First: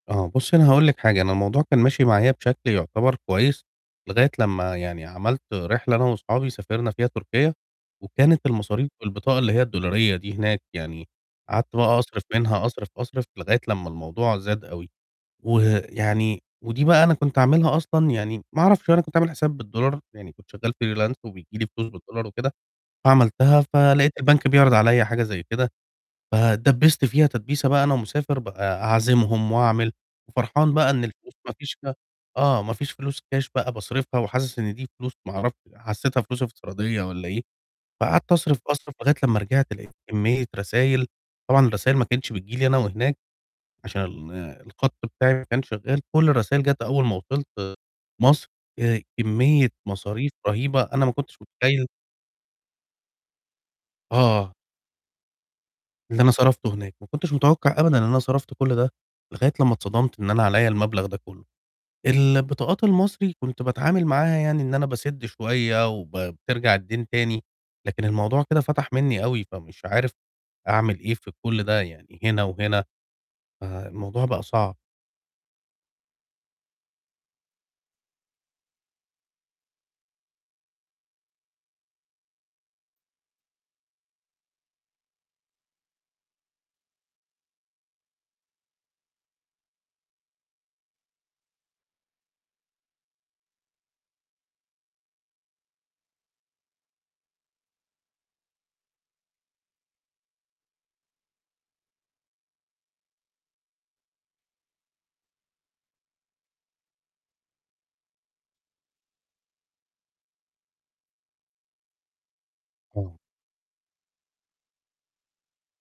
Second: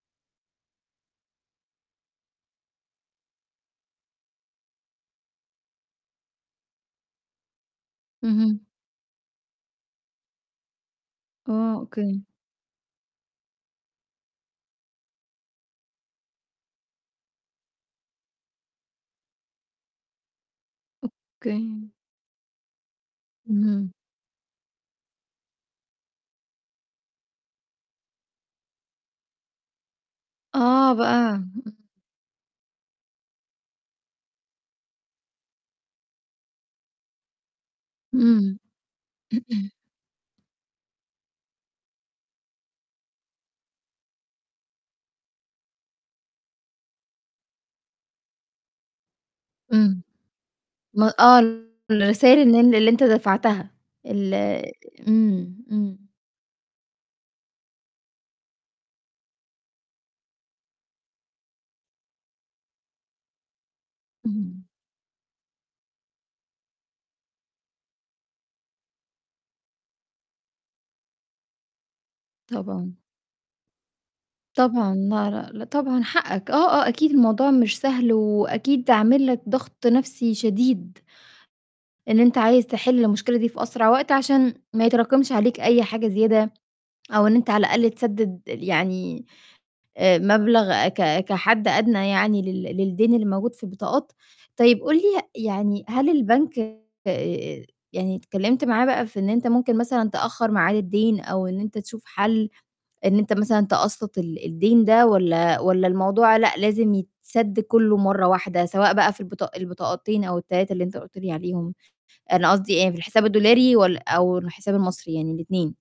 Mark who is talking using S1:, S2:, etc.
S1: آه بُصّي، أنا هاقول لِك حاجة، أنا الموضوع كان ماشي معايا بشكل يُعتبر كويس لغاية لمّا يعني عَمَلت رحلة أنا واصحابي سافرنا فيها تركيا، وكانت
S2: اهم.
S1: المصاريف بالبطاقة اللي هي الدولارية دي هناك يعني،
S2: آه،
S1: قعدت بقى
S2: أوكي.
S1: أصرِف منها أصرِف، أصرِف لغاية لمّا الموضوع زاد أوي، ويعني ودي بقى أنا كنت عاملها أصلًا يعني ما أعرَفش أنا كنت عامل حساب بالدولار، يعني كنت شغال freelance وبييجي لي فلوس
S2: أوكي.
S1: بالدولار وكده، فعملتها
S2: امم.
S1: فلقيت البنك بيعرِض عليَّ حاجة زي كده فاتدبّست فيها تدبيسة بقى، أنا ومسافر بقى أعزمهم وأعمل، وفرحان بقى
S2: آه
S1: إن الفلوس
S2: بقى
S1: ما فيش ف آه، ما فيش فلوس كاش بقى باصرِفها وحاسس إن دي فلوس ما أعرفش حسيتها فلوس افتراضية والّا إيه، فقعدت
S2: إمم.
S1: أصرِف، أصرِف لغاية لمّا رِجِعت لقيت كمية رسايل، طبعًا الرسايل ما كانتش بتيجي لي أنا وهناك عشان الخط بتاعي ما كانش شغال، كُلّ الرسايل جات أول ما وصِلت مَصر، آآ كمية
S2: إمم.
S1: مصاريف رهيبة
S2: م
S1: أنا ما كنتش
S2: آه
S1: متخيّل
S2: الرسايل اللي أن اللي أنت دفعتها، ال
S1: آه.
S2: إمم، إمم.
S1: اللي أنا صرَفته هناك، ما كنتش متوقع أبدًا إن أنا صَرَفت كُلّ ده لغاية لمّا اتصدمت إن أنا عليَّ المبلغ ده كلّه، البطاقات المصري كنت باتعامل معاها
S2: إمم.
S1: يعني إن أنا باسِدّ شوية وب بترجع الدَّين تاني، لكن الموضوع كده فَتَح مني أوي، فمش عارف أعمل إيه في كُلّ ده يعني هنا وهنا.
S2: طبعًا.
S1: ف الموضوع بقى صعب.
S2: طبعًا لا، لأ، طبعًا حقَّك آه، آه أكيد الموضوع مش سهل، وأكيد عامل لك ضغط نفْسي شديد. إن أنت عايز تحل المشكلة دي في أسرع وقت عشان ما يتراكمش عليك أي حاجة زيادة، أو إن أنت على الأقل تسدِّد يعني مبلغ ك كحد أدنى يعني لل للدَّين اللي موجود في البطاقات. طيب قُل لي يعني هل البنك آآ، يعني اتكلمت معاه بقى في إن أنت ممكن مثلًا تأخَّر ميعاد الدَّين أو إن أنت تشوف حَلّ، إن أنت مثلًا تقسَّط ال الدَّين ده والَّا والَّا الموضوع لأ لازم يتسَدّ كُلّه مرّه واحدة، سواء بقى في البطا البطاقتين أو ال3 اللي أنت قُلت لي عليهم، أنا قصدي إ في
S1: آه.
S2: الحساب الدولاري ول أو الحساب المصري، يعني الاتنين؟